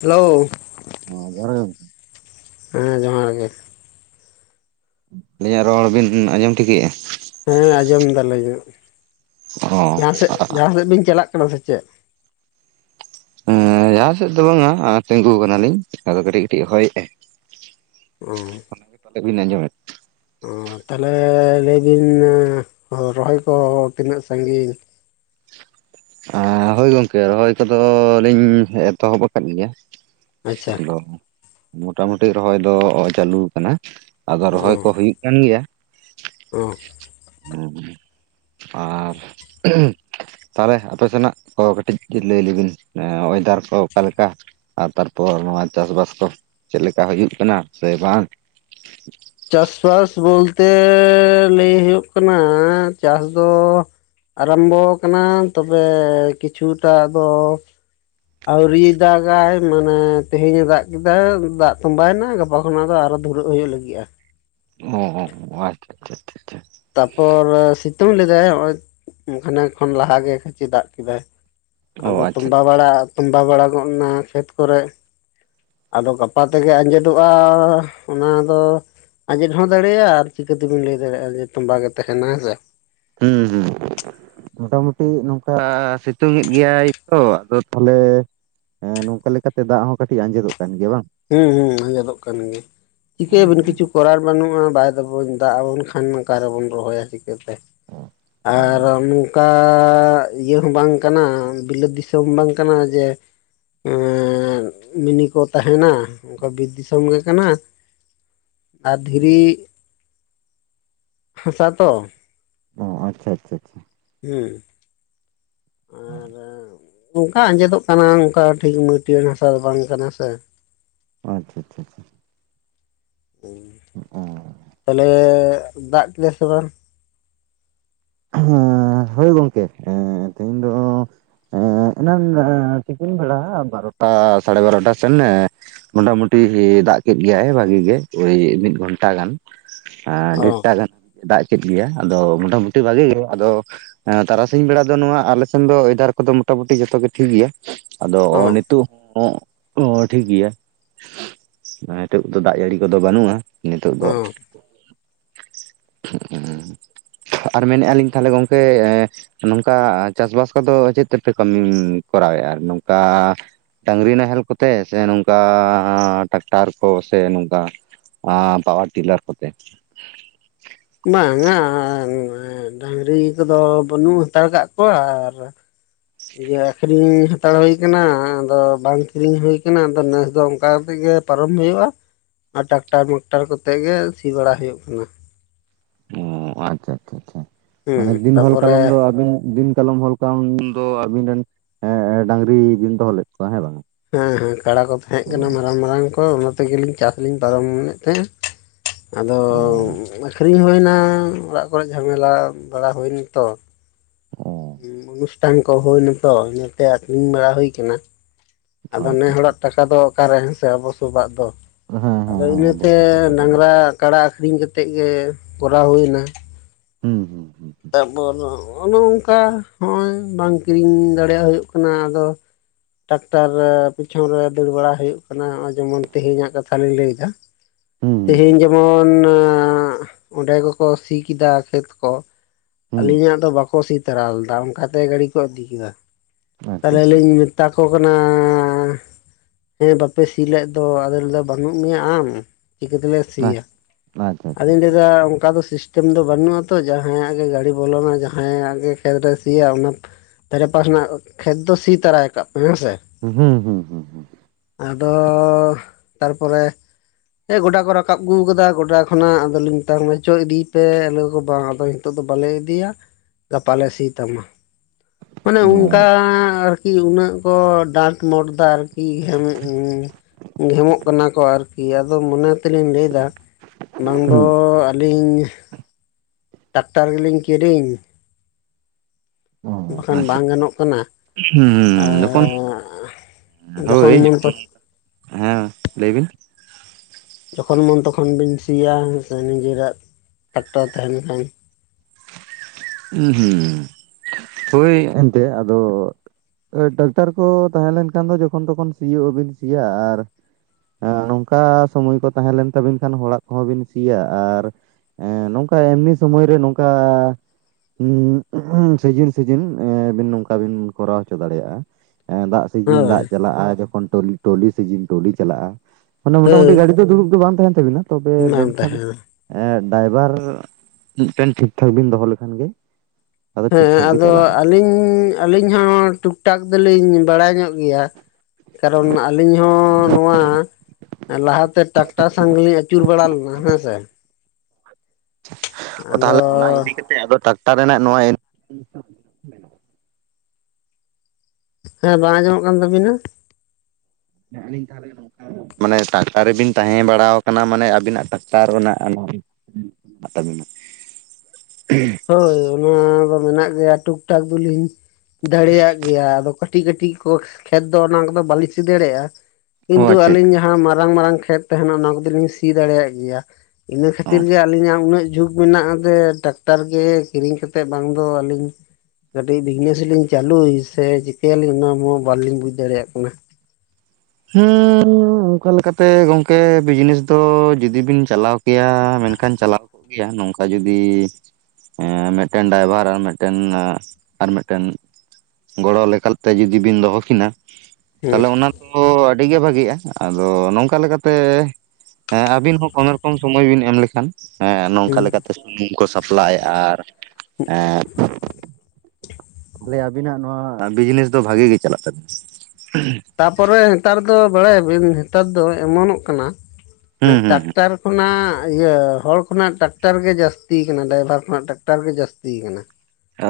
Hello. ᱦᱚᱸ, ᱡᱚᱦᱟᱨ ᱜᱮ ᱜᱚᱝᱠᱮ ᱾ ᱦᱮᱸ ᱡᱚᱦᱟᱨ ᱜᱮ ᱾ ᱟᱹᱞᱤᱧᱟᱜ ᱨᱚᱲ ᱵᱤᱱ ᱟᱸᱡᱚᱢ ᱴᱷᱤᱠᱟᱹᱮᱫ-ᱟ? ᱦᱮᱸ ᱟᱸᱡᱚᱢ ᱮᱫᱟᱞᱟᱹᱧ ᱾ ᱚ [inaudible] ᱡᱟᱦᱟᱸ ᱥᱮᱫ ᱡᱟᱦᱟᱸ ᱥᱮᱫ ᱵᱤᱱ ᱪᱟᱞᱟᱜ ᱠᱟᱱᱟ ᱥᱮ ᱪᱮᱫ? ᱦᱮᱸ, ᱡᱟᱦᱟᱸ ᱥᱮᱫ ᱫᱚ ᱵᱟᱝᱟ ᱛᱤᱸᱜᱩ ᱟᱠᱟᱱᱟᱞᱤᱧ ᱟᱫᱚ ᱠᱟᱹᱴᱤᱡ ᱠᱟᱹᱴᱤᱡ ᱦᱚᱭᱮᱜ-ᱟ ᱾ ᱚ᱾ [inaudible] ᱚᱱᱟᱜᱮ ᱯᱟᱞᱮ ᱵᱤᱱ ᱟᱸᱡᱚᱢᱮᱫ ᱾ ᱚ, ᱛᱟᱦᱚᱞᱮ ᱞᱟᱹᱭ ᱵᱤᱱ ᱨᱚᱦᱚᱭ ᱠᱚ ᱛᱤᱱᱟᱹᱜ ᱥᱟᱺᱜᱤᱧ? ᱦᱳᱭ ᱜᱚᱝᱠᱮ ᱨᱚᱦᱚᱭ ᱠᱚᱫᱚᱞᱤᱧ ᱮᱛᱚᱦᱚᱵ ᱟᱠᱟᱫ ᱜᱮᱭᱟ ᱾ ᱟᱪᱪᱷᱟ ᱟᱫᱚ [inaudible] ᱢᱚᱴᱟ ᱢᱩᱴᱤ ᱨᱚᱦᱚᱭ ᱫᱚ ᱚ ᱪᱟᱹᱞᱩ ᱟᱠᱟᱱᱟ ᱾ ᱟᱫᱚ ᱨᱚᱦᱚᱭ ᱚ ᱠᱚ ᱦᱩᱭᱩᱜ ᱠᱟᱱ ᱜᱮᱭᱟ ᱾ ᱚ ᱾ ᱦᱮᱸ ᱾ [inaudible] ᱟᱨ [inaudible] ᱛᱟᱦᱚᱞᱮ ᱟᱯᱮ ᱥᱮᱱᱟᱜ ᱠᱚ ᱠᱟᱹᱴᱤᱡ ᱞᱟᱹᱭ ᱞᱮᱵᱤᱱ ᱚᱭᱮᱫᱟᱨ ᱠᱚ ᱚᱠᱟ ᱞᱮᱠᱟ ᱾ ᱟᱨ ᱛᱟᱨᱯᱚᱨ ᱱᱚᱣᱟ ᱪᱟᱥ ᱵᱟᱥ ᱠᱚ ᱪᱮᱫ ᱞᱮᱠᱟ ᱦᱩᱭᱩᱜ ᱠᱟᱱᱟ ᱥᱮ ᱵᱟᱝ ᱾ [inaudible] ᱪᱟᱥ ᱵᱟᱥ ᱵᱚᱞᱛᱮᱻ ᱞᱟᱹᱭ ᱦᱩᱭᱩᱜ ᱠᱟᱱᱟ ᱪᱟᱥ ᱫᱚ ᱟᱨᱟᱢᱵᱚ ᱟᱠᱟᱱᱟ, ᱛᱚᱵᱮ ᱠᱤᱪᱷᱩᱴᱟᱜ ᱫᱚ ᱟᱣᱨᱤᱭ ᱫᱟᱜᱟᱭ ᱢᱟᱱᱮ ᱛᱮᱦᱮᱧ ᱮ ᱫᱟᱜ ᱠᱮᱫᱟ ᱫᱟᱜ ᱛᱚᱸᱵᱟᱭᱮᱱᱟ ᱜᱟᱯ ᱟ ᱠᱷᱚᱱᱟᱜ ᱫᱚ ᱟᱨᱚ ᱫᱷᱩᱨᱟᱹᱜ ᱦᱩᱭᱩᱜ ᱞᱟᱹᱜᱤᱫ-ᱟ ᱾ ᱦᱚ ᱦᱚ ᱚ ᱟᱪᱪᱷᱟ-ᱟᱪᱪᱷᱟ-ᱟᱪᱪᱷᱟ ᱾ ᱛᱟᱯᱚᱨ ᱥᱤᱛᱩᱝ ᱞᱮᱫᱟᱭ ᱱᱚᱜ-ᱚᱭ ᱠᱷᱟᱱᱮ ᱠᱷᱚᱱ ᱞᱟᱦᱟ ᱜᱮ ᱠᱷᱟᱹᱪᱤ ᱫᱟᱜ ᱠᱮᱫᱟᱭ ᱾ ᱚ ᱟᱫᱚ ᱟᱪᱪᱷᱟ ᱛᱚᱸᱵᱟ ᱵᱟᱲᱟ ᱛᱚᱸᱵᱟ ᱵᱟᱲᱟ ᱜᱚᱫ ᱮᱱᱟ ᱠᱷᱮᱛ ᱠᱚᱨᱮᱫ ᱾ ᱟᱫᱚ ᱜᱟᱯᱟ ᱛᱮᱜᱮ ᱟᱸᱡᱮᱫᱚᱜ-ᱟ ᱚᱱᱟ ᱫᱚ ᱾ ᱟᱸᱡᱮᱫ ᱦᱚᱸ ᱫᱟᱲᱮᱭᱟᱜ-ᱟ ᱟᱨ ᱪᱤᱠᱟᱹ ᱛᱮᱵᱤᱱ ᱞᱟᱹᱭ ᱫᱟᱲᱮᱭᱟᱜ-ᱟ ᱡᱮ ᱛᱚᱸᱵᱟ ᱜᱮ ᱛᱟᱦᱮᱱᱟ ᱦᱮᱸ ᱥᱮ ᱾ ᱦᱩᱸ ᱦᱩᱸ ᱾ ᱢᱚᱴᱟᱢᱩᱴᱤ ᱱᱚᱝᱠᱟ ᱥᱤᱛᱩᱝ ᱮᱫ ᱜᱮᱭᱟᱭ ᱛᱚ ᱟᱫᱚ ᱛᱟᱦᱚᱞᱮ ᱦᱮᱸ ᱱᱚᱝᱠᱟ ᱞᱮᱠᱟᱛᱮ ᱫᱟᱜ ᱦᱚᱸ ᱠᱟᱹᱴᱤᱡ ᱟᱸᱡᱮᱫᱚᱜ ᱠᱟᱱ ᱜᱮᱭᱟ ᱵᱟᱝ? ᱦᱩᱸ ᱦᱩᱸ ᱟᱸᱡᱮᱫᱚᱜ ᱠᱟᱱ ᱜᱮᱭᱟ ᱾ [inaudible] ᱪᱤᱠᱟᱹᱭᱟᱵᱤᱱ ᱠᱤᱪᱷᱩ ᱠᱚᱨᱟᱨ ᱵᱟᱹᱱᱩᱜ-ᱟ ᱵᱟᱭ ᱫᱚᱵᱚᱱ ᱫᱟᱜ ᱟᱵᱚᱱ ᱠᱷᱟᱱ ᱚᱠᱟ ᱨᱮᱵᱚᱱ ᱨᱚᱦᱚᱭᱟ ᱪᱤᱠᱟᱹᱛᱮ ᱾ ᱚ ᱟᱨ ᱱᱚᱝᱠᱟ ᱤᱭᱟᱹ ᱦᱚᱸ ᱵᱟᱝ ᱠᱟᱱᱟ ᱵᱤᱞᱟᱹᱛ ᱫᱤᱥᱚᱢ ᱵᱟᱝ ᱠᱟᱱᱟ ᱡᱮ [inaudible] ᱮ ᱢᱤᱱᱤ ᱠᱚ ᱛᱟᱦᱮᱸ ᱱᱟ ᱚᱱᱠᱟ ᱵᱤᱨ ᱫᱤᱥᱚᱢ ᱜᱮ ᱠᱟᱱᱟ [inaudible] ᱟᱨ ᱫᱷᱤᱨᱤ ᱦᱟᱥᱟ ᱛᱚ ᱚ ᱟᱪᱪᱷᱟ ᱟᱪᱪᱷᱟ ᱟᱪᱪᱷᱟ ᱾ ᱦᱩᱸ ᱟᱨ ᱚᱱᱠᱟ ᱟᱸᱡᱮᱫᱚᱜ ᱠᱟᱱᱟ ᱚᱱᱠᱟ ᱴᱷᱤᱠ ᱢᱟᱹᱴᱭᱟᱹᱲ ᱦᱟᱥᱟ ᱫᱚ ᱵᱟᱝ ᱠᱟᱱᱟ ᱥᱮ ᱾ ᱚ ᱟᱪᱪᱷᱟ ᱟᱪᱪᱷᱟ ᱟᱪᱪᱷᱟ ᱾ [unintelligible] [unintelligible] ᱛᱟᱦᱚᱞᱮ ᱫᱟᱜ ᱠᱮᱫᱟᱭ ᱥᱮ ᱵᱟᱝ? ᱦᱮᱸ ᱦᱳᱭ ᱜᱚᱢᱠᱮ ᱛᱮᱦᱮᱧ ᱫᱚ ᱮᱜ ᱮᱱᱟᱱ ᱛᱤᱠᱤᱱ ᱵᱮᱲᱟ ᱵᱟᱨᱚᱴᱟ ᱥᱟᱲᱮ ᱵᱟᱨᱚᱴᱟ ᱥᱮᱱ ᱮ ᱢᱚᱴᱟ ᱢᱩᱴᱤ ᱫᱟᱜ ᱠᱮᱫ ᱜᱮᱭᱟᱭ ᱵᱷᱟᱹᱜᱤ ᱜᱮ ᱳᱭ ᱢᱤᱫ ᱜᱷᱚᱱᱴᱟ ᱜᱟᱱ ᱾ ᱮᱸ ᱚ ᱰᱮᱴᱴᱟ ᱜᱟᱱ ᱫᱟᱜ ᱠᱮᱫ ᱜᱮᱭᱟ ᱟᱫᱚ ᱢᱚᱴᱟᱢᱩᱴᱤ ᱟᱹᱰᱤ ᱵᱷᱟᱹᱜᱤ ᱜᱮ ᱟᱫᱚ ᱛᱟᱨᱟᱥᱤᱧ ᱵᱮᱲᱟ ᱫᱚ ᱱᱚᱣᱟ ᱟᱞᱮ ᱥᱮᱱ ᱫᱚ ᱮᱭᱮᱫᱟᱨ ᱠᱚᱫᱚ ᱢᱚᱴᱟᱢᱩᱴᱤ ᱡᱚᱛᱚ ᱜᱮ ᱴᱷᱤᱠ ᱜᱮᱭᱟ ᱾ ᱟᱫᱚ ᱚ ᱱᱤᱛ ᱱᱤᱛᱚᱜ ᱦᱚᱸ ᱚ ᱴᱷᱤᱠ ᱜᱮᱭᱟ ᱱᱤᱛᱚᱜ ᱫᱚ ᱫᱟᱜ ᱡᱟᱹᱲᱤ ᱠᱚᱫᱚ ᱵᱟᱹᱱᱩᱜ-ᱟ᱾ ᱱᱤᱛᱚᱜ ᱫᱚ ᱚ ᱟᱨ ᱢᱮᱱᱮᱫ ᱟᱞᱤᱧ ᱛᱟᱦᱚᱞᱮ ᱜᱚᱢᱠᱮ ᱱᱚᱝᱠᱟ ᱪᱟᱥᱵᱟᱥ ᱠᱚᱫᱚ ᱪᱮᱫ ᱛᱮᱯᱮ ᱠᱟᱹᱢᱤ ᱠᱚᱨᱟᱣᱮᱫ-ᱟ ᱟᱨ ᱱᱚᱝᱠᱟ ᱰᱟᱝᱨᱤ ᱱᱟᱦᱮᱞ ᱠᱚᱛᱮ ᱥᱮ ᱱᱚᱝᱠᱟ ᱴᱟᱠᱴᱟᱨ ᱠᱚ ᱥᱮ ᱱᱚᱝᱠᱟ ᱟ ᱯᱟᱣᱟᱨ ᱴᱤᱞᱟᱨ ᱠᱚᱛᱮ? ᱵᱟᱝᱟ ᱰᱟᱝᱨᱤ ᱠᱚᱫᱚ ᱵᱟᱹᱱᱩᱜ ᱦᱟᱛᱟᱲ ᱠᱟᱜ ᱠᱚᱣᱟ ᱟᱨ [unintelligible] ᱤᱭᱟᱹ ᱟᱠᱷᱨᱤᱧ ᱦᱟᱛᱟᱲ ᱦᱩᱭ ᱟᱠᱟᱱᱟ ᱟᱫᱚ ᱵᱟᱝ ᱠᱤᱨᱤᱧ ᱦᱩᱭ ᱠᱟᱱᱟ ᱟᱫᱚ ᱱᱮᱥ ᱫᱚ ᱚᱱᱠᱟ ᱠᱟᱛᱮᱜ ᱜᱮ ᱯᱟᱨᱚᱢ ᱦᱩᱭᱩᱜ-ᱟ ᱟᱨ ᱴᱟᱠᱴᱟᱨ ᱢᱟᱠᱴᱟᱨ ᱠᱚᱛᱮ ᱜᱮ ᱥᱤ ᱵᱟᱲᱟ ᱦᱩᱭᱩᱜ ᱠᱟᱱᱟ᱾ ᱚ ᱟᱪᱪᱷᱟ ᱟᱪᱪᱷᱟ ᱟᱪᱪᱷᱟ ᱢᱟᱱᱮ ᱦᱮᱸ ᱫᱤᱱ ᱦᱚᱞ ᱠᱟᱞᱚᱢ ᱛᱟᱯᱚᱨᱮ ᱫᱚ ᱟᱵᱤᱱ ᱫᱤᱱ ᱠᱟᱞᱚᱢ ᱦᱚᱞ [unintelligible] ᱫᱚ ᱟᱵᱤᱱ ᱨᱮᱱ ᱰᱟᱝᱨᱤ ᱵᱤᱱ ᱫᱚᱦᱚ ᱞᱮᱫ ᱠᱚᱣᱟ ᱦᱮᱸ ᱵᱟᱝ᱾ ᱦᱮᱸ ᱦᱮᱸ ᱠᱟᱲᱟ ᱠᱚ ᱛᱟᱦᱮᱸ ᱚ ᱠᱟᱱᱟ ᱢᱟᱨᱟᱝ ᱢᱟᱨᱟᱝ ᱠᱚ ᱚᱱᱟ ᱛᱮᱜᱮᱞᱤᱧ ᱪᱟᱥ ᱞᱤᱧ ᱯᱟᱨᱚᱢᱮᱫ ᱛᱟᱦᱮᱸᱱᱟ ᱾ ᱟᱫᱚ ᱟᱠᱷᱨᱤᱧ ᱦᱩᱭᱱᱟ ᱚᱲᱟᱜ ᱠᱚᱨᱮ ᱡᱷᱟᱢᱮᱞᱟ ᱵᱟᱲᱟ ᱦᱩᱭᱱᱟ ᱛᱚ ᱾ [unintelligible] ᱚᱱᱩᱥᱴᱷᱟᱱ ᱠᱚ ᱦᱩᱭ ᱱᱟᱛᱚ ᱤᱱᱟᱹᱛᱮ ᱟᱠᱷᱨᱤᱧ ᱵᱟᱲᱟ ᱦᱩᱭ ᱠᱟᱱᱟ ᱾ ᱟᱫᱚ ᱟᱪᱪᱷᱟ ᱱᱮ ᱟᱪᱪᱷᱟ ᱦᱚᱲᱟᱜ ᱴᱟᱠᱟ ᱫᱚ ᱚᱠᱟᱨᱮ ᱦᱮᱸᱥᱮ ᱟᱵᱚ ᱥᱚᱵᱟᱜ ᱫᱚ ᱦᱮᱸ ᱟᱫᱚ ᱦᱮᱸ ᱦᱮᱸ ᱤᱱᱟᱹᱛᱮ ᱵᱚᱥᱚ ᱠᱟᱴᱟ ᱠᱟᱫᱟ ᱰᱟᱝᱨᱟ ᱠᱟᱰᱟ ᱟᱠᱷᱨᱤᱧ ᱠᱟᱛᱮᱜ ᱜᱮ ᱠᱚᱨᱟᱣ ᱦᱩᱭ ᱱᱟ᱾ ᱦᱩᱸ ᱦᱩᱸ ᱾ ᱛᱟᱯᱚᱨ ᱮᱱᱮ ᱚᱱᱠᱟ ᱦᱚᱸᱚᱭ ᱵᱟᱝ ᱠᱤᱨᱤᱧ ᱫᱟᱲᱮᱭᱟᱜ ᱦᱩᱭᱩᱜ ᱠᱟᱱᱟ ᱟᱫᱚ᱾ ᱴᱨᱟᱠᱴᱟᱨ ᱯᱤᱪᱷᱚᱱ ᱨᱮ ᱫᱟᱹᱲ ᱵᱟᱲᱟ ᱦᱩᱭᱩᱜ ᱠᱟᱱᱟ ᱱᱚᱜ ᱚᱭ ᱡᱮᱢᱚᱱ ᱛᱮᱦᱮᱧᱟᱜ ᱠᱟᱛᱷᱟ ᱞᱤᱧ ᱞᱟᱹᱭᱮᱫᱟ ᱾ ᱦᱩᱸ ᱛᱮᱦᱤᱧ ᱦᱩᱸ ᱡᱮᱢᱚᱱ ᱚᱸᱰᱮ ᱜᱮᱠᱚ ᱥᱤ ᱠᱮᱫᱟ ᱠᱷᱮᱛ ᱠᱚ ᱾ ᱦᱩᱸ ᱟᱹᱞᱤᱧᱟᱜ ᱫᱚ ᱵᱟᱠᱚ ᱥᱤ ᱛᱟᱨᱟ ᱞᱮᱫᱟ ᱚᱱᱠᱟᱛᱮ ᱜᱟᱹᱰᱤ ᱠᱚ ᱤᱫᱤ ᱠᱮᱫᱟ, ᱛᱟᱦᱚᱞᱮ ᱟᱪᱪᱷᱟ ᱟᱞᱤᱧ ᱟᱪᱪᱷᱟ ᱢᱮᱛᱟᱠᱚ ᱠᱟᱱᱟ ᱦᱮᱸ ᱵᱟᱯᱮ ᱥᱤ ᱞᱮᱫ ᱫᱚ ᱟᱫᱚ ᱞᱟᱹᱭ ᱫᱟ ᱵᱟᱹᱱᱩᱜ ᱢᱮᱭᱟ ᱟᱢ ᱪᱤᱠᱟᱹ ᱛᱮᱞᱮ ᱥᱤᱭᱟ ᱟᱪᱪᱷᱟ ᱟᱪᱪᱷᱟ ᱟᱫᱚᱧ ᱞᱟᱹᱭᱟ ᱚᱱᱠᱟ ᱫᱚ ᱥᱤᱥᱴᱮᱢ ᱫᱚ ᱵᱟᱹᱱᱩᱜ ᱟᱛᱚ ᱡᱟᱦᱟᱸᱭᱟᱜ ᱮ ᱜᱟᱹᱲᱤ ᱵᱚᱞᱚᱱᱟ ᱡᱟᱦᱟᱸᱭ ᱟᱜ ᱠᱷᱮᱛᱨᱮ ᱥᱤᱭᱟ ᱚᱱᱟ ᱫᱷᱟᱨᱮ ᱯᱟᱥ ᱨᱮᱱᱟᱜ ᱠᱷᱮᱛ ᱫᱚ ᱥᱤ ᱛᱟᱨᱟᱭ ᱠᱟᱜ ᱯᱮ ᱦᱮᱸ ᱥᱮ᱾ ᱦᱩᱸ ᱦᱩᱸ ᱦᱩᱸ ᱟᱫᱚ ᱛᱟᱨᱯᱚᱨᱮ ᱮ ᱜᱚᱰᱟ ᱠᱚ ᱨᱟᱠᱟᱵ ᱟᱹᱜᱩ ᱠᱟᱫᱟ ᱜᱚᱰᱟ ᱠᱷᱚᱱᱟᱜ ᱟᱫᱚᱞᱤᱧ ᱢᱮᱛᱟ ᱠᱚ ᱠᱟᱱᱟ ᱪᱚ ᱤᱫᱤᱭ ᱯᱮ ᱟᱫᱚ ᱞᱟᱹᱭ ᱫᱟᱠᱟ ᱵᱟᱝ ᱟᱫᱚ ᱱᱤᱛᱚᱜ ᱫᱚ ᱵᱟᱞᱮ ᱤᱫᱤᱭᱟ ᱜᱟᱯᱟᱞᱮ ᱥᱤᱭ ᱛᱟᱢᱟ᱾ ᱢᱟᱱᱮ ᱚᱝᱠᱟ ᱚ ᱟᱨ ᱠᱤ ᱩᱱᱟᱹᱜ ᱠᱚ ᱰᱟᱴ ᱢᱚᱴ ᱫᱟ ᱟᱨᱠᱤ ᱜᱷᱮᱢ ᱜᱷᱮᱢᱚᱜ ᱠᱟᱱᱟ ᱠᱚ ᱟᱨ ᱠᱤ ᱟᱫᱚ ᱢᱚᱱᱮ ᱛᱮᱞᱤᱧ ᱞᱮᱭᱫᱟ ᱵᱟᱝ ᱦᱩᱸ ᱫᱚ ᱟᱹᱞᱤᱧ ᱴᱟᱠᱴᱟᱨ ᱜᱤᱞᱤᱧ ᱠᱤᱨᱤᱧ᱾ ᱚ ᱵᱟᱠᱷᱟᱱ ᱟᱪᱪᱷᱟ ᱵᱟᱝ ᱜᱟᱱᱚᱜ ᱠᱟᱱᱟ, ᱟ ᱦᱩᱸ ᱡᱚᱠᱷᱚᱱ ᱡᱚᱠᱷᱚᱱ ᱦᱳᱭ ᱢᱚᱱ ᱛᱚᱠᱷᱚᱱ ᱦᱮᱸ ᱞᱟᱹᱭ ᱵᱤᱱ? ᱡᱚᱠᱷᱚᱱ ᱢᱚᱱ ᱛᱚᱠᱷᱚᱱ ᱵᱤᱱ ᱥᱤᱭᱟ ᱦᱮᱸᱥᱮ ᱱᱤᱡᱮᱨᱟᱜ ᱴᱟᱠᱴᱟᱨ ᱛᱟᱦᱮᱱ ᱠᱷᱟᱱ ᱾ ᱩᱸ ᱦᱩᱸ ᱦᱳᱭ ᱮᱱᱛᱮᱫ ᱟᱫᱚ ᱴᱟᱠᱛᱟᱨ ᱠᱚ ᱛᱟᱦᱮᱸ ᱞᱮᱱᱠᱷᱟᱱ ᱫᱚ ᱡᱚᱠᱷᱚᱱ ᱛᱚᱠᱷᱚᱱ ᱥᱤᱭᱳᱜᱼᱟᱵᱤᱱ ᱥᱤᱭᱟ ᱟᱨ ᱟ ᱱᱚᱝᱠᱟ ᱥᱚᱢᱚᱭ ᱠᱚ ᱛᱟᱦᱮᱸ ᱞᱮᱱ ᱛᱟᱵᱤᱱ ᱠᱷᱟᱱ ᱦᱚᱲᱟᱜ ᱠᱚᱦᱚᱸ ᱵᱤᱱ ᱥᱤᱭᱟ ᱟᱨ ᱮᱸ ᱱᱚᱝᱠᱟ ᱮᱢᱱᱤ ᱥᱚᱢᱚᱭ ᱨᱮ ᱱᱚᱝᱠᱟ ᱦᱩᱸ ᱥᱤᱡᱤᱱ ᱥᱤᱡᱤᱱ ᱮᱸ ᱱᱚᱝᱠᱟ ᱵᱤᱱ ᱠᱚᱨᱟᱣ ᱦᱚᱪᱚ ᱫᱟᱲᱮᱭᱟᱜᱼᱟ ᱮᱸ ᱫᱟᱜ ᱥᱤᱡᱤᱱ ᱫᱟᱜ ᱦᱳᱭ ᱪᱟᱞᱟᱜᱼᱟ, ᱡᱚᱠᱷᱚᱱ ᱴᱚᱞᱤ ᱴᱚᱞᱤ ᱥᱤᱡᱤᱱ ᱴᱚᱞᱤ ᱪᱟᱞᱟᱜᱼᱟ᱾ ᱢᱟᱱᱮ ᱦᱳᱭ ᱢᱚᱴᱟᱢᱩᱴᱤ ᱜᱟᱹᱲᱤ ᱫᱚ ᱫᱩᱲᱩᱵ ᱫᱚ ᱵᱟᱝ ᱛᱟᱦᱮᱱ ᱛᱟᱵᱤᱱᱟ ᱛᱚᱵᱮ ᱵᱟᱝ ᱢᱮᱱᱠᱷᱟᱱ ᱛᱟᱦᱮᱱᱟ ᱮᱸᱜ ᱰᱟᱭᱵᱷᱟᱨ ᱢᱤᱫᱴᱮᱱ ᱴᱷᱤᱠᱴᱷᱟᱠ ᱵᱤᱱ ᱫᱚᱦᱚ ᱞᱮᱠᱷᱟᱱ ᱜᱮ ᱟᱫᱚ ᱴᱷᱤᱠ ᱦᱮᱸ ᱴᱷᱟᱠ ᱜᱮ ᱟᱫᱚ ᱪᱟᱞᱟᱜᱼᱟ ᱟᱹᱞᱤᱧ ᱟᱹᱞᱤᱧ ᱦᱚᱸ ᱴᱩᱠ ᱴᱟᱠ ᱫᱚᱞᱤᱧ ᱵᱟᱲᱟᱭ ᱧᱚᱜ ᱜᱮᱭᱟ᱾ ᱠᱟᱨᱚᱱ ᱟᱹᱞᱤᱧ ᱦᱚᱸ ᱱᱚᱣᱟ ᱞᱟᱦᱟᱛᱮ ᱴᱟᱠ ᱴᱟᱨ ᱥᱟᱝ ᱜᱤᱞᱤᱧ ᱟᱪᱩᱨ ᱵᱟᱲᱟ ᱞᱮᱱᱟ ᱦᱮᱸ ᱥᱮ᱾ ᱚᱻ ᱟᱫᱚ ᱛᱟᱦᱚᱞᱮ ᱚᱱᱟ ᱤᱫᱤ ᱠᱟᱛᱮᱜ ᱟᱫᱚ ᱴᱟᱠᱴᱟᱨ ᱨᱮᱱᱟᱜ ᱱᱚᱣᱟ [unintelligible] ᱢᱮᱱᱟᱜᱼᱟ᱾ ᱦᱮᱸ ᱵᱟᱝ ᱟᱸᱡᱚᱢᱚᱜ ᱠᱟᱱ ᱛᱟᱵᱤᱱᱟ? ᱦᱮᱸ ᱟᱹᱞᱤᱧ ᱛᱟᱦᱚᱞᱮ ᱱᱚ ᱢᱟᱱᱮ ᱴᱟᱠᱴᱟᱨ ᱨᱮᱵᱤᱱ ᱛᱟᱦᱮᱸ ᱵᱟᱲᱟᱣ ᱠᱟᱱᱟ ᱢᱟᱱᱮ ᱟᱹᱵᱤᱱᱟᱜ ᱴᱟᱠᱴᱟᱨ ᱚᱱᱟ [unintelligible] ᱦᱮᱱᱟᱜ ᱛᱟᱵᱤᱱᱟ᱾ ᱦᱳᱭ ᱚᱱᱟ ᱫᱚ ᱢᱮᱱᱟᱜ ᱜᱮᱭᱟ ᱴᱩᱠ ᱴᱟᱠ ᱫᱩᱞᱤᱧ ᱫᱟᱲᱮᱭᱟᱜ ᱜᱮᱭᱟ ᱟᱫᱚ ᱠᱟ ᱠᱟᱹᱴᱤᱡ ᱠᱟᱹᱴᱤᱡ ᱠᱚ ᱠᱷᱮᱛ ᱫᱚ ᱚᱱᱟ ᱴᱤᱡ ᱠᱟᱹᱴᱤᱡ ᱠᱟᱹᱴᱤᱡ ᱠᱚ ᱠᱷᱮᱛᱽ ᱫᱚ ᱚᱱᱟ ᱠᱚᱫᱚ ᱵᱟᱹᱞᱤᱧ ᱥᱤ ᱫᱟᱲᱮᱭᱟᱜᱼᱟ᱾ ᱚ ᱠᱤᱱᱛᱩ ᱟᱪᱪᱷᱟ ᱟᱹᱞᱤᱧ ᱡᱟᱦᱟᱸ ᱢᱟᱨᱟᱝ ᱢᱟᱨᱟᱝ ᱠᱷᱮᱛ ᱛᱟᱦᱮᱱᱟ ᱚᱱᱟ ᱠᱚᱫᱤᱧ ᱥᱤ ᱫᱟᱲᱮᱭᱟᱜ ᱜᱮᱭᱟ ᱤᱱᱟᱹ ᱚ ᱠᱷᱟᱹᱛᱤᱨ ᱜᱮ ᱟᱹᱞᱤᱧᱟᱜ ᱩᱱᱟᱹᱜ ᱡᱷᱩᱠ ᱢᱮᱱᱟᱜᱼᱟ ᱡᱮ ᱴᱟᱠ ᱴᱟᱨ ᱜᱮ ᱠᱤᱨᱤᱧ ᱠᱟᱛᱮᱫ ᱵᱟᱝ ᱫᱚ ᱟᱹᱞᱤᱧ ᱠᱟᱹᱴᱤᱡ ᱵᱤᱡᱽᱱᱮᱥ ᱞᱤᱧ ᱪᱟᱹᱞᱩᱭ ᱥᱮ ᱪᱤᱠᱟᱹᱭᱟᱞᱤᱧ ᱚᱱᱟ ᱦᱚᱸ ᱵᱟᱞᱤᱧ ᱵᱩᱡᱽ ᱫᱟᱲᱮᱭᱟᱜ ᱠᱟᱱᱟ᱾ ᱦᱩᱸ ᱚᱝᱠᱟ ᱞᱮᱠᱟᱛᱮ ᱜᱚᱝᱠᱮ ᱵᱤᱡᱽᱱᱮᱥ ᱫᱚ ᱡᱩᱫᱤ ᱵᱤᱱ ᱪᱟᱞᱟᱣ ᱠᱮᱭᱟ ᱢᱮᱱᱠᱷᱟᱱ ᱪᱟᱞᱟᱣ ᱠᱚᱜ ᱜᱮᱭᱟ ᱱᱚᱝᱠᱟ ᱡᱩᱫᱤ ᱢᱮᱫᱴᱮᱱ ᱰᱟᱭᱵᱷᱟᱨ ᱟᱨ ᱢᱮᱫᱴᱮᱝ ᱟᱨ ᱢᱮᱫᱴᱮᱱ ᱜᱚᱲᱚ ᱞᱮᱠᱟᱞᱛᱮ ᱡᱩᱫᱤ ᱵᱤᱱ ᱫᱚᱦᱚ ᱠᱤᱱᱟᱹ ᱦᱮᱸ ᱛᱟᱞᱦᱮ ᱚᱱᱟ ᱫᱚ ᱟᱹᱰᱤᱜᱮ ᱵᱷᱟᱜᱮᱜᱼᱟ ᱟᱫᱚ ᱱᱚᱝᱠᱟ ᱞᱮᱠᱟᱛᱮ ᱦᱮᱸ ᱟᱵᱤᱱ ᱦᱚᱸ ᱠᱷᱚᱢᱮᱨ ᱠᱷᱚᱢ ᱥᱚᱢᱚᱭ ᱵᱤᱱ ᱮᱢ ᱞᱮᱠᱷᱟᱱ ᱦᱮᱸ ᱱᱚᱝᱠᱟ ᱞᱮᱠᱟᱛᱮ ᱥᱩᱱᱩᱢ ᱠᱚ ᱥᱟᱯᱞᱟᱭ ᱟᱨ ᱮᱫ [unintelligible] ᱛᱟᱦᱞᱮ ᱟᱵᱤᱱᱟᱜ ᱱᱚᱣᱟ ᱵᱤᱡᱽᱱᱮᱥ ᱫᱚ ᱵᱷᱟᱜᱮ ᱜᱮ ᱪᱟᱞᱟᱜ ᱛᱟᱵᱤᱱᱟ ᱾ ᱛᱟᱯᱚᱨᱮ ᱱᱮᱛᱟᱨ ᱫᱚ ᱵᱟᱲᱟᱭᱟᱵᱤᱱ ᱱᱮᱛᱟᱨ ᱫᱚ ᱮᱢᱚᱱᱚᱜ ᱠᱟᱱᱟ ᱚᱱᱮ ᱦᱩᱸ ᱦᱩᱸ ᱴᱟᱠᱴᱟᱨ ᱠᱷᱚᱱᱟᱜ ᱤᱭᱟᱹ ᱦᱚᱲ ᱠᱷᱚᱱᱟᱜ ᱴᱟᱠᱴᱟᱨ ᱜᱮ ᱡᱟᱹᱥᱛᱤᱭ ᱠᱟᱱᱟ ᱰᱟᱭᱵᱷᱟᱨ ᱠᱷᱚᱱᱟᱜ ᱴᱟᱠᱴᱟᱨ ᱜᱮ ᱡᱟᱹᱥᱛᱤᱭ ᱠᱟᱱᱟ ᱾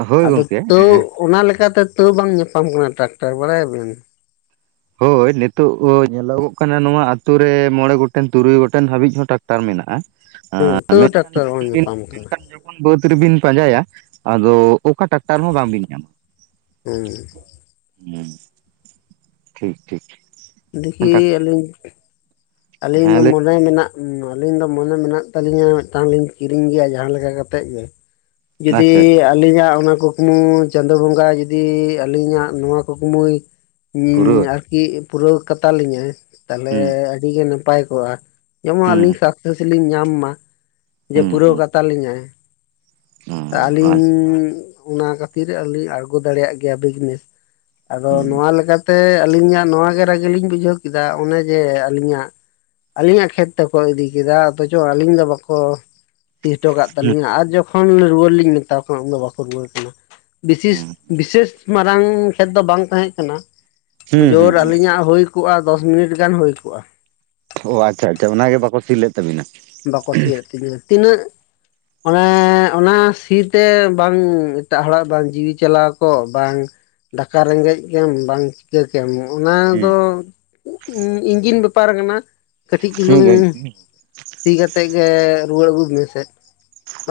ᱦᱳᱭ ᱟᱫᱚ ᱜᱚᱝᱠᱮ ᱛᱟᱹᱣ ᱚᱱᱟ ᱞᱮᱠᱟᱛᱮ ᱛᱟᱹᱣ ᱵᱟᱝ ᱧᱟᱯᱟᱢ ᱠᱟᱱᱟ ᱴᱟᱠᱴᱟᱨ ᱵᱟᱲᱟᱭᱟᱵᱤᱱ᱾ ᱦᱳᱭ ᱱᱤᱛᱚᱜ ᱧᱮᱞᱚᱜᱚᱜ ᱠᱟᱱᱟ ᱱᱚᱣᱟ ᱟᱛᱩ ᱨᱮ ᱢᱚᱬᱮ ᱜᱚᱴᱮᱱ ᱛᱩᱨᱩᱭ ᱜᱚᱴᱮᱱ ᱦᱟᱹᱵᱤᱡ ᱦᱚᱸ ᱴᱟᱠᱴᱟᱨ ᱢᱮᱱᱟᱜᱼᱟ ᱾ ᱦᱮᱸ ᱟᱸ ᱛᱟᱹᱣ ᱢᱮᱱᱠᱷᱟᱱ ᱴᱨᱟᱠᱴᱟᱨ ᱡᱚᱠᱷᱚᱱ ᱵᱟᱝ ᱵᱤᱱ ᱧᱟᱯᱟᱢ ᱠᱟᱱᱟ ᱢᱮᱱᱠᱷᱟᱱ ᱡᱚᱠᱷᱚᱱ ᱵᱟᱹᱫ ᱨᱤᱵᱤᱱ ᱯᱟᱸᱡᱟᱭᱟ ᱟᱫᱚ ᱚᱠᱟ ᱴᱟᱠᱴᱟᱨ ᱦᱚᱸ ᱵᱟᱝᱵᱤᱱ ᱧᱟᱢᱟ᱾ ᱦᱩᱸ᱾ ᱦᱩᱸ᱾ ᱴᱷᱤᱠ ᱴᱷᱤᱠ᱾ ᱫᱤᱠᱷᱤ ᱴᱟᱠᱴᱟᱨ ᱟᱹᱞᱤᱧ ᱟᱹᱞᱤᱧ ᱦᱮᱸ ᱫᱚ ᱞᱟᱹᱭ ᱢᱚᱱᱮ ᱢᱮᱱᱟᱜ ᱩᱸ ᱟᱹᱞᱤᱧ ᱫᱚ ᱢᱚᱱᱮ ᱢᱮᱱᱟᱜ ᱛᱟᱹᱞᱤᱧᱟ ᱢᱤᱫᱴᱟᱝ ᱞᱤᱧ ᱠᱤᱨᱤᱧ ᱜᱮᱭᱟ ᱡᱟᱦᱟᱸ ᱞᱮᱠᱟ‌ ᱠᱟᱛᱮᱜ ᱜᱮ᱾ ᱡᱩᱫᱤ ᱟᱪᱪᱷᱟ ᱟᱪᱪᱷᱟ ᱟ ᱟᱹᱞᱤᱧᱟᱜ ᱚᱱᱟ ᱠᱩᱠᱢᱩ ᱪᱟᱸᱫᱳ ᱵᱚᱸᱜᱟ ᱡᱩᱫᱤ ᱟᱹᱞᱤᱧᱟᱜ ᱱᱚᱣᱟ ᱠᱩᱠᱢᱩᱭ ᱯᱩᱨᱟᱹᱣᱟ ᱤᱧ ᱟᱨᱠᱤ ᱯᱩᱨᱟᱹᱣ ᱠᱟᱛᱟ ᱞᱤᱧᱟᱭ᱾ ᱛᱟᱞᱦᱮ ᱦᱩᱸ ᱟᱹᱰᱤ‌ ᱜᱮ ᱱᱟᱯᱟᱭ ᱠᱚᱜ-ᱟ᱾ ᱡᱮᱢᱚᱱ ᱦᱩᱸ ᱟᱞᱤᱧ ᱥᱟᱠᱥᱮᱥ ᱞᱤᱧ ᱧᱟᱢ ᱢᱟ ᱡᱮ ᱦᱩᱸ ᱯᱩᱨᱟᱹᱣ ᱦᱩᱸ ᱠᱟᱛᱟ ᱞᱤᱧᱟᱭ᱾ ᱦᱩᱸ ᱛᱟ ᱦᱩᱸ ᱟᱞᱤᱧ ᱦᱩᱸ ᱚᱱᱟ ᱠᱷᱟᱹᱛᱤᱨ ᱟᱞᱤᱧ ᱟᱬᱜᱚ ᱫᱟᱲᱮᱭᱟᱜ ᱜᱮᱭᱟ ᱵᱤᱡᱽᱱᱮᱥ᱾ ᱟᱫᱚ ᱱᱚᱣᱟ ᱞᱮᱠᱟ ᱛᱮ ᱟᱹᱞᱤᱧᱟᱜ ᱱᱚᱣᱟ ᱜᱮ ᱨᱟᱜᱤ ᱞᱤᱧ ᱵᱩᱡᱷᱟᱹᱣ ᱠᱮᱫᱟ ᱚᱱᱮ ᱡᱮ ᱟ ᱟᱹᱞᱤᱧᱟᱜ ᱟᱹᱞᱤᱧᱟᱜ ᱠᱷᱮᱛ ᱛᱮᱠᱚ ᱤᱫᱤ ᱠᱮᱫᱟ ᱚᱛᱷᱚᱪᱚ ᱟᱹᱞᱤᱧ ᱫᱚ ᱵᱟᱠᱚ ᱥᱤ ᱦᱚᱴᱚ ᱠᱟᱜ ᱦᱩᱸ ᱛᱟᱹᱞᱤᱧᱟ ᱟᱨ ᱡᱚᱠᱷᱚᱱ ᱨᱩᱣᱟᱹᱲ ᱞᱤᱧ ᱢᱮᱛᱟᱣ ᱠᱟᱱᱟ ᱩᱱ ᱫᱚ ᱵᱟᱠᱚ ᱨᱩᱣᱟᱹᱲ ᱠᱟᱱᱟ᱾ ᱵᱤᱥᱤᱥ ᱦᱩᱸ ᱵᱤᱥᱮᱥ ᱢᱟᱨᱟᱝ ᱠᱷᱮᱛ ᱫᱚ ᱵᱟᱝ ᱛᱟᱦᱮᱸᱜ ᱠᱟᱱᱟ᱾ ᱦᱩᱸ ᱡᱳᱨ ᱦᱩᱸ ᱟᱹᱞᱤᱧᱟᱜ ᱦᱩᱭ ᱠᱩᱜ-ᱟ, ᱫᱚᱥ ᱢᱤᱱᱤᱴ ᱜᱟᱱ ᱦᱩᱭ ᱠᱩᱜ-ᱟ᱾ ᱚ ᱟᱪᱪᱷᱟ ᱟᱪᱪᱷᱟ ᱚᱱᱟ ᱜᱮ ᱵᱟᱠᱚ ᱥᱤ ᱞᱮᱫ᱾ ᱛᱟᱹᱵᱤᱱᱟ᱾ ᱵᱟᱠᱚ ᱥᱤᱭᱟᱫ ᱛᱤᱧᱟᱹ᱾ ᱛᱤᱱᱟᱹᱜ ᱚᱱᱮ ᱚᱱᱟ ᱥᱤ ᱛᱮ ᱵᱟᱝ ᱮᱴᱟᱜ ᱦᱚᱲᱟᱜ ᱵᱟᱝ ᱡᱤᱣᱤ ᱪᱟᱞᱟᱣ ᱠᱚᱜ ᱵᱟᱝ ᱫᱟᱠᱟ ᱨᱮᱸᱜᱮᱡ ᱜᱮᱢ‌ ᱵᱟᱝ ᱪᱤᱠᱟᱹ ᱠᱮᱭᱟᱢ ᱱᱚᱶᱟ᱾ ᱚᱱᱟ ᱦᱩᱸ ᱫᱚ ᱤᱧᱡᱤᱱ ᱵᱮᱯᱟᱨ ᱠᱟᱱᱟ᱾ ᱠᱟᱹᱴᱤᱡ ᱢᱤᱫ ᱪᱩᱞᱩᱝ ᱜᱷᱟᱹᱲᱤᱡ ᱥᱤ ᱠᱟᱛᱮᱜ ᱜᱮ ᱨᱩᱣᱟᱹᱲ ᱟᱹᱜᱩᱵ ᱢᱮ ᱥᱮ᱾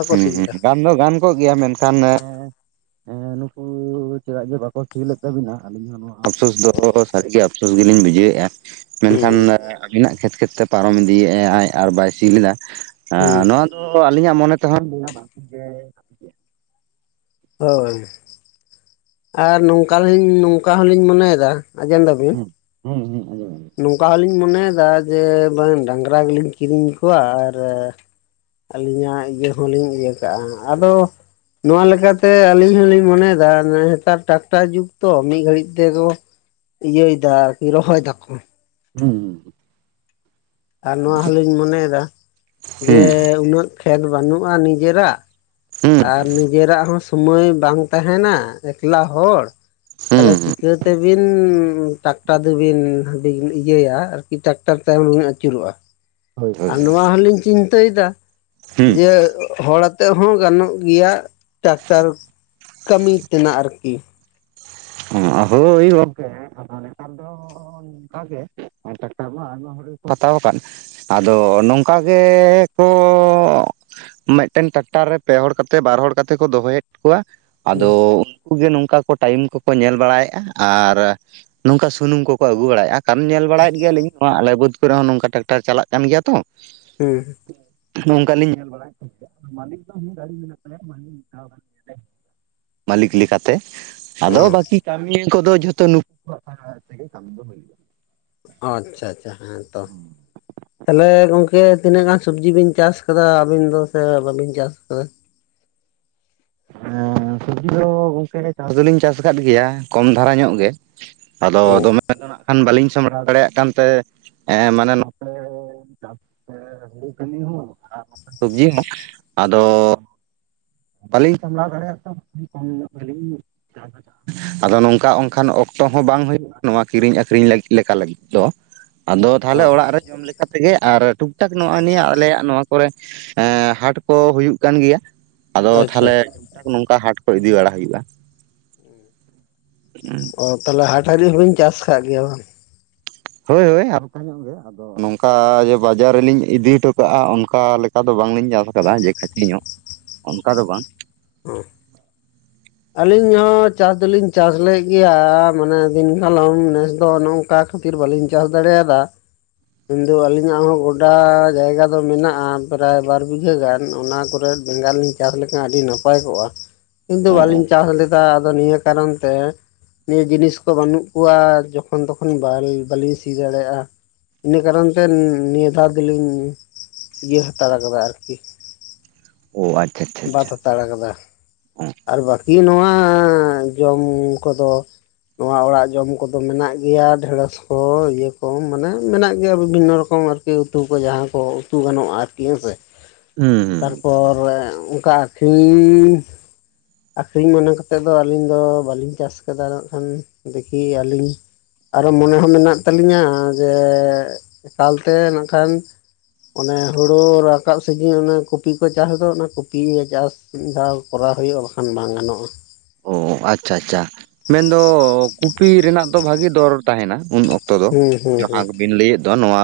ᱦᱩᱸ ᱦᱩᱸ᱾ ᱜᱟᱱ ᱫᱚ ᱜᱟᱱ ᱠᱚᱜ ᱜᱮᱭᱟ ᱢᱮᱱᱠᱷᱟᱱ ᱦᱮᱸ ᱱᱩᱠᱩ ᱪᱮᱫᱟᱜ ᱡᱮ ᱵᱟᱠᱚ ᱥᱤ ᱞᱮᱫ ᱛᱟᱹᱵᱤᱱᱟ ᱟᱞᱤᱧ ᱱᱚᱣᱟ ᱟᱯᱥᱳᱥ ᱫᱚ ᱥᱟᱹᱨᱤ ᱜᱮ ᱟᱯᱥᱳᱥ ᱜᱮᱞᱤᱧ ᱵᱩᱡᱷᱟᱹᱣᱮᱜ-ᱟ᱾ ᱢᱮᱱᱠᱷᱟᱱ ᱦᱩᱸ ᱟᱵᱤᱱᱟᱜ ᱠᱷᱮᱛ ᱠᱷᱮᱛ ᱛᱮ ᱯᱟᱨᱚᱢ ᱤᱫᱤᱭᱮᱜ-ᱟᱭ ᱟᱨ ᱵᱟᱭ ᱥᱤ ᱞᱮᱫᱟ ᱟᱨ ᱦᱩᱸ ᱱᱚᱣᱟ ᱫᱚ ᱟᱹᱞᱤᱧᱟᱜ ᱢᱚᱱᱮ ᱛᱮᱦᱚᱸ ᱞᱟᱹᱭᱟ ᱵᱟᱝ‌ ᱴᱷᱤᱠ‌ ᱜᱮ᱾ ᱦᱳᱭ᱾ ᱟᱨ ᱱᱚᱝᱠᱟ ᱞᱤᱧ ᱱᱚᱝᱠᱟ ᱦᱚᱸᱞᱤᱧ ᱢᱚᱱᱮᱭᱫᱟ ᱟᱸᱡᱚᱢ ᱫᱟᱵᱤᱱ? ᱦᱩᱸ ᱦᱩᱸ ᱟᱸᱡᱚᱢ ᱫᱟᱞᱤᱧ᱾ ᱱᱩᱝᱠᱟ ᱦᱚᱸᱞᱤᱧ ᱢᱚᱱᱮᱭᱫᱟ ᱡᱮ ᱵᱟᱝ ᱰᱟᱝᱜᱽᱨᱟ ᱜᱮᱞᱤᱧ ᱠᱤᱨᱤᱧ ᱠᱚᱣᱟ ᱟᱨ ᱟᱹᱞᱤᱧᱟᱜ ᱤᱭᱟᱹ ᱦᱚᱸ ᱞᱤᱧ ᱤᱭᱟᱹ ᱠᱟᱜ-ᱟ᱾ ᱟᱫᱚ ᱱᱚᱣᱟ ᱞᱮᱠᱟ ᱛᱮ ᱟᱹᱞᱤᱧ ᱦᱚᱸᱞᱤᱧ ᱢᱚᱱᱮᱭᱫᱟ ᱚᱱᱮ ᱦᱮᱛᱟᱨ ᱴᱟᱠᱴᱟᱨ ᱡᱩᱜᱽ ᱛᱚ ᱢᱤᱫ ᱜᱷᱟᱹᱲᱤᱡ ᱛᱮᱠᱚ ᱤᱭᱟᱹᱭ ᱫᱟ ᱟᱨᱠᱤ ᱨᱚᱦᱚᱭ ᱫᱟᱠᱚ᱾ ᱦᱩᱸ᱾ ᱟᱨ ᱱᱚᱣᱟ ᱦᱚᱸᱞᱤᱧ ᱢᱚᱱᱮᱭᱫᱟ ᱡᱮ ᱦᱩᱸ ᱩᱱᱟᱹᱜ ᱠᱷᱮᱛ ᱵᱟᱱᱩᱜ-ᱟ ᱱᱤᱡᱮᱨᱟᱜ᱾ ᱦᱩᱸ ᱟᱨ ᱱᱤᱡᱮᱨᱟᱜ ᱦᱚᱸ ᱥᱩᱢᱟᱹᱭ ᱵᱟᱝ ᱛᱟᱦᱮᱱᱟ ᱮᱠᱞᱟ ᱦᱚᱲ᱾ ᱦᱩᱸ ᱛᱟᱦᱚᱞᱮ ᱦᱩᱸ ᱪᱤᱠᱟᱹ ᱛᱮᱵᱤᱱ ᱴᱟᱠ ᱴᱟ ᱫᱩᱵᱤᱱ ᱵᱤᱱ ᱤᱭᱟᱹᱭᱟ ᱟᱨᱠᱤ ᱴᱟᱠᱴᱟᱨ ᱛᱟᱭᱚᱢ ᱵᱤᱱ ᱟᱹᱪᱩᱨᱚᱜ-ᱟ᱾ ᱦᱳᱭ ᱦᱳᱭ ᱟᱨ ᱱᱚᱣᱟ ᱦᱚᱸ ᱞᱤᱧ ᱪᱤᱱᱛᱟᱹᱭ ᱫᱟ ᱦᱩᱸ ᱡᱮ ᱦᱚᱲ ᱟᱛᱮᱜ ᱦᱚᱸ ᱜᱟᱱᱚᱜ ᱜᱮᱭᱟ᱾ ᱴᱟᱠᱴᱟᱨ ᱠᱟᱹᱢᱤ ᱛᱮᱱᱟᱜ ᱟᱨᱠᱤ᱾ ᱩᱸ ᱟ ᱦᱳᱭ ᱜᱚᱝᱠᱮ ᱟᱫᱚ ᱱᱮᱛᱟᱨ ᱫᱚ ᱚᱱᱠᱟ ᱜᱮ ᱴᱟᱠᱴᱟ ᱫᱚ [unintelligible] ᱚᱠᱚᱭ ᱠᱚ ᱦᱟᱛᱟᱣ ᱟᱠᱟᱫ᱾ ᱟᱫᱚ ᱱᱚᱝᱠᱟ ᱜᱮ ᱠᱚ ᱢᱮᱜᱴᱮᱱ ᱴᱮᱠᱴᱟᱨ ᱨᱮ ᱯᱮ ᱦᱚᱲ ᱠᱟᱛᱮ, ᱵᱟᱨ ᱦᱚᱲ ᱠᱟᱛᱮ ᱠᱚ ᱫᱚᱦᱚᱭᱮᱫ ᱠᱚᱣᱟ᱾ ᱦᱩᱸ ᱟᱫᱚ ᱩᱱᱠᱩ ᱜᱮ ᱱᱚᱝᱠᱟ ᱠᱚ ᱴᱟᱭᱤᱢ ᱠᱚ ᱠᱚ ᱧᱮᱞ ᱵᱟᱲᱟᱭᱮᱜ-ᱟ ᱟᱨᱼᱼ ᱱᱚᱝᱠᱟ ᱥᱩᱱᱩᱢ ᱠᱚᱠᱚ ᱟᱹᱜᱩ ᱵᱟᱲᱟᱭᱮᱜ-ᱟ᱾ ᱠᱟᱨᱚᱱ ᱧᱮᱞ ᱵᱟᱲᱟᱭᱮᱫ ᱜᱮᱭᱟᱞᱤᱧ ᱱᱚᱶᱟ ᱟᱞᱮ ᱵᱟᱹᱫᱽ ᱠᱚᱨᱮ ᱦᱚᱸ ᱱᱚᱝᱠᱟ ᱴᱮᱠᱴᱟᱨ ᱪᱟᱞᱟᱜ ᱠᱟᱱ ᱜᱮᱭᱟ ᱛᱚ᱾ ᱦᱩᱸ᱾ ᱱᱚᱝᱠᱟ ᱞᱤᱧ ᱧᱮᱞ ᱵᱟᱲᱟᱭᱮᱜ ᱠᱟᱱ ᱢᱟᱞᱤᱠ ᱫᱚ ᱩᱸ ᱜᱟᱲᱤ ᱢᱮᱱᱟᱜ ᱛᱟᱭᱟ‌ ᱢᱟᱞᱤᱠ‌ ᱢᱤᱫ‌ ᱫᱷᱟᱣ ᱢᱟᱞᱤᱠ ᱞᱮᱠᱟ ᱛᱮ᱾ ᱚ ᱟᱫᱚ ᱵᱟᱠᱤ ᱠᱟᱢᱤᱭᱟᱹ ᱠᱚᱫᱚ ᱡᱷᱚᱛᱚ ᱱᱩᱠᱩ [unintelligible] ᱦᱚ ᱟᱪᱪᱷᱟ ᱟᱪᱪᱷᱟ ᱦᱮᱸ ᱛᱚ᱾ ᱛᱟᱦᱚᱞᱮ ᱜᱚᱝᱠᱮ ᱛᱤᱱᱟᱹᱜ ᱜᱟᱱ ᱥᱟᱹᱵᱽᱡᱤ ᱵᱤᱱ ᱪᱟᱥ ᱠᱟᱫᱟ ᱟᱵᱤᱱ ᱫᱚ ᱥᱮ ᱵᱟᱵᱤᱱ ᱪᱟᱥ ᱠᱟᱫᱟ? ᱦᱮᱸ ᱥᱚᱵᱽᱡᱤ ᱫᱚ ᱜᱚᱝᱠᱮ ᱪᱟᱥ ᱫᱚᱞᱤᱧ ᱪᱟᱥ ᱠᱟᱫ ᱜᱮᱭᱟ ᱠᱚᱢ ᱫᱷᱟᱨᱟ ᱧᱚᱜ ᱜᱮ᱾ ᱟᱫᱚ ᱚ ᱫᱚᱢᱮ ᱟᱫᱚ ᱱᱟᱜ ᱠᱷᱟᱱ ᱵᱟᱞᱤᱧ ᱥᱟᱢᱲᱟᱣ ᱫᱟᱲᱮ ᱠᱟᱱ ᱛᱮ ᱮ ᱢᱮᱱ ᱱᱚᱛᱮ ᱮ ᱪᱟᱥ ᱦᱩᱲᱩ ᱠᱟᱹᱢᱤ ᱦᱚᱸ ᱟᱨ ᱥᱚᱵᱡᱤ ᱦᱚᱸ ᱟᱫᱚ ᱵᱟᱹᱞᱤᱧ ᱥᱟᱢᱞᱟᱣ ᱫᱟᱲᱮᱭᱟᱜ [unintelligible] ᱠᱚᱢ ᱧᱚᱜ ᱜᱮᱞᱤᱧ ᱟᱫᱚ ᱱᱚᱝᱠᱟ ᱚᱱᱠᱟᱱ ᱚᱠᱛᱚ ᱦᱚᱸ ᱵᱟᱝ ᱦᱩᱭᱩᱜᱼᱟ ᱱᱚᱣᱟ ᱠᱤᱨᱤᱧ ᱟᱠᱷᱨᱤᱧ ᱞᱮᱠᱟ ᱞᱟᱹᱜᱤᱫ᱾ ᱪᱚ ᱟᱫᱚ ᱛᱟᱦᱚᱞᱮ ᱚ ᱚᱲᱟᱜ ᱨᱮ ᱡᱚᱢ ᱛᱮᱜᱮ ᱟᱨ ᱴᱩᱠ ᱴᱟᱠ ᱱᱚᱜᱼᱚᱭ ᱱᱤᱭᱟᱹ ᱟᱞᱮᱭᱟᱜ ᱱᱚᱣᱟ ᱠᱚᱨᱮ ᱦᱟᱴ ᱠᱚ ᱦᱩᱭᱩᱜ ᱠᱟᱱ ᱜᱮᱭᱟ᱾ ᱟᱫᱚ ᱟᱪᱪᱷᱟ ᱛᱟᱦᱞᱮ ᱱᱚᱝᱠᱟ ᱦᱟᱴ ᱠᱚ ᱤᱫᱤ ᱵᱟᱲᱟ ᱦᱩᱭᱩᱜᱼᱟ᱾ ᱚ ᱛᱟᱦᱚᱞᱮ ᱦᱟᱴ ᱦᱟᱹᱨᱤᱡ ᱦᱩᱞᱤᱧ ᱪᱟᱥ ᱟᱠᱟᱫ ᱜᱮᱭᱟ ᱵᱟᱝ? ᱦᱳᱭ ᱦᱳᱭ ᱦᱟᱞᱠᱟ ᱧᱚᱜ ᱜᱮ᱾ ᱟᱫᱚ ᱱᱚᱝᱠᱟ ᱡᱮ ᱵᱟᱡᱟᱨ ᱨᱮᱞᱤᱧ ᱤᱫᱤ ᱦᱚᱴᱚ ᱠᱟᱜᱼᱟ ᱚᱱᱠᱟ ᱞᱮᱠᱟ ᱫᱚ ᱵᱟᱝᱞᱤᱧ ᱪᱟᱥ ᱟᱠᱟᱫᱟ ᱡᱮ ᱠᱷᱟᱹᱮᱪ ᱧᱚᱜ᱾ ᱚᱱᱠᱟ ᱫᱚ ᱵᱟᱝ᱾ [unintelligible] ᱟᱹᱞᱤᱧ ᱦᱚᱸ ᱪᱟᱥ ᱫᱚᱞᱤᱧ ᱪᱟᱥᱞ ᱜᱮᱭᱟ ᱢᱟᱱᱮ ᱫᱤᱱ ᱠᱟᱞᱚᱢ ᱱᱮᱥ ᱫᱚ ᱱᱚᱜᱝᱠᱟ ᱠᱷᱟᱹᱛᱤᱨ ᱵᱟᱞᱤᱧ ᱪᱟᱥ ᱫᱟᱲᱮᱭᱟᱫᱟ᱾ ᱩᱱ ᱫᱚ ᱟᱹᱞᱤᱧᱟᱜ ᱦᱚᱸ ᱜᱚᱰᱟ ᱡᱟᱭᱜᱟ ᱫᱚ ᱢᱮᱱᱟᱜᱼᱟ ᱯᱨᱟᱭ ᱵᱟᱨ ᱵᱤᱜᱷᱟᱹ ᱜᱟᱱ ᱚᱱᱟ ᱠᱚᱨᱮᱫ᱾ ᱵᱮᱜᱟᱲ ᱞᱤᱧ ᱪᱟᱥ ᱞᱮᱠᱷᱟᱱ ᱟᱹᱰᱤ ᱱᱟᱯᱟᱭ ᱠᱚᱜᱼᱟ ᱠᱤᱱᱛᱩ ᱚ ᱚ ᱵᱟᱞᱤᱧ ᱪᱟᱥ ᱞᱮᱫᱟ ᱟᱫᱚ ᱱᱤᱭᱟᱹ ᱠᱟᱨᱚᱱ ᱛᱮ᱾ ᱱᱤᱭᱟᱹ ᱡᱤᱱᱤᱥ ᱠᱚ ᱵᱟᱹᱱᱩᱜ ᱠᱚᱣᱟ ᱡᱚᱠᱷᱚᱱ ᱛᱚᱠᱷᱚᱱ ᱵᱟᱹᱞᱤᱧ ᱥᱤ ᱫᱟᱲᱮᱭᱟᱜᱼᱟ᱾ ᱤᱱᱟᱹ ᱠᱟᱨᱚᱱ ᱛᱮ ᱱᱤᱭᱟᱹ ᱫᱷᱟᱣ ᱫᱚᱞᱤᱧ ᱤᱭᱟᱹ ᱦᱟᱛᱟᱲ ᱟᱠᱟᱫᱟ ᱟᱨᱠᱤ᱾ ᱚ ᱟᱪᱷᱟᱷᱟ᱾ ᱵᱟᱛ ᱦᱟᱛᱟᱲ ᱟᱠᱟᱫᱟ ᱟᱨ ᱵᱟᱹᱠᱤ ᱱᱚᱣᱟ ᱡᱚᱢ ᱠᱚᱫᱚ᱾ ᱱᱚᱣᱟ ᱚᱲᱟᱜ ᱡᱚᱢ ᱠᱚᱫᱚ ᱢᱮᱱᱟᱜ ᱜᱮᱭᱟ ᱰᱷᱮᱲᱚᱥ ᱠᱚ ᱤᱭᱟᱹ ᱠᱚ ᱢᱟᱱᱮ ᱢᱮᱱᱟᱜ ᱜᱮᱭᱟ ᱵᱤᱵᱷᱤᱱᱱᱚ ᱨᱚᱠᱚᱢ ᱟᱨᱠᱤ᱾ ᱩᱛᱩ ᱠᱚ ᱡᱟᱦᱟᱸ ᱠᱚ ᱩᱛᱩ ᱜᱟᱱᱚᱜᱼᱟ ᱟᱨᱠᱤ ᱦᱮᱸ ᱥᱮ᱾ ᱦᱩᱸᱻ ᱯᱚᱨᱮ ᱚᱱᱠᱟ ᱟᱹᱠᱷᱨᱤᱧ ᱟᱠᱠᱷᱨᱤᱧ ᱢᱚᱱᱮ ᱠᱟᱛᱮᱫ ᱫᱚ ᱟᱹᱞᱤᱧ ᱫᱚ ᱵᱟᱹᱞᱤᱧ ᱪᱟᱥ ᱟᱠᱟᱫᱟ ᱢᱮᱱᱠᱷᱟᱱ ᱫᱤᱠᱤ ᱟᱹᱞᱤᱧ ᱟᱨᱚ ᱢᱚᱱᱮ ᱦᱚᱸ ᱢᱮᱱᱟᱜ ᱛᱟᱹᱟᱞᱤᱧᱟ ᱡᱮ ᱮᱠᱟᱞᱛᱮ ᱱᱟᱜ ᱠᱷᱟᱱ ᱚᱱᱮ ᱦᱩᱲᱳ ᱨᱟᱠᱟᱵ ᱥᱤᱡᱤᱱ ᱚᱱ ᱠᱚᱯᱤ ᱠᱚ ᱪᱟᱥᱫᱟ ᱚᱱᱟ ᱠᱚᱯᱤ ᱪᱟᱥ ᱢᱤᱫ ᱫᱷᱟᱣ ᱠᱚᱨᱟᱣ ᱦᱩᱭᱩᱜᱼᱟ ᱵᱟᱠᱷᱟᱱ ᱵᱟᱝ ᱜᱟᱱᱚᱜᱼᱟ᱾ ᱚ ᱟᱪᱪᱷᱟ ᱟᱪᱪᱷᱟ ᱢᱮᱱᱫᱚ ᱠᱩᱯᱤ ᱨᱮᱱᱟᱜ ᱫᱚ ᱵᱷᱟᱜᱤ ᱫᱚᱨ ᱛᱟᱦᱮᱱᱟ ᱩᱱ ᱚᱠᱛᱚ ᱚᱠᱛᱚ ᱫᱚ ᱦᱩᱸ ᱦᱩᱸ ᱦᱩᱸ ᱡᱟᱦᱟᱸᱵᱤᱱ ᱞᱟᱹᱭᱮᱫ ᱫᱚ ᱱᱚᱣᱟ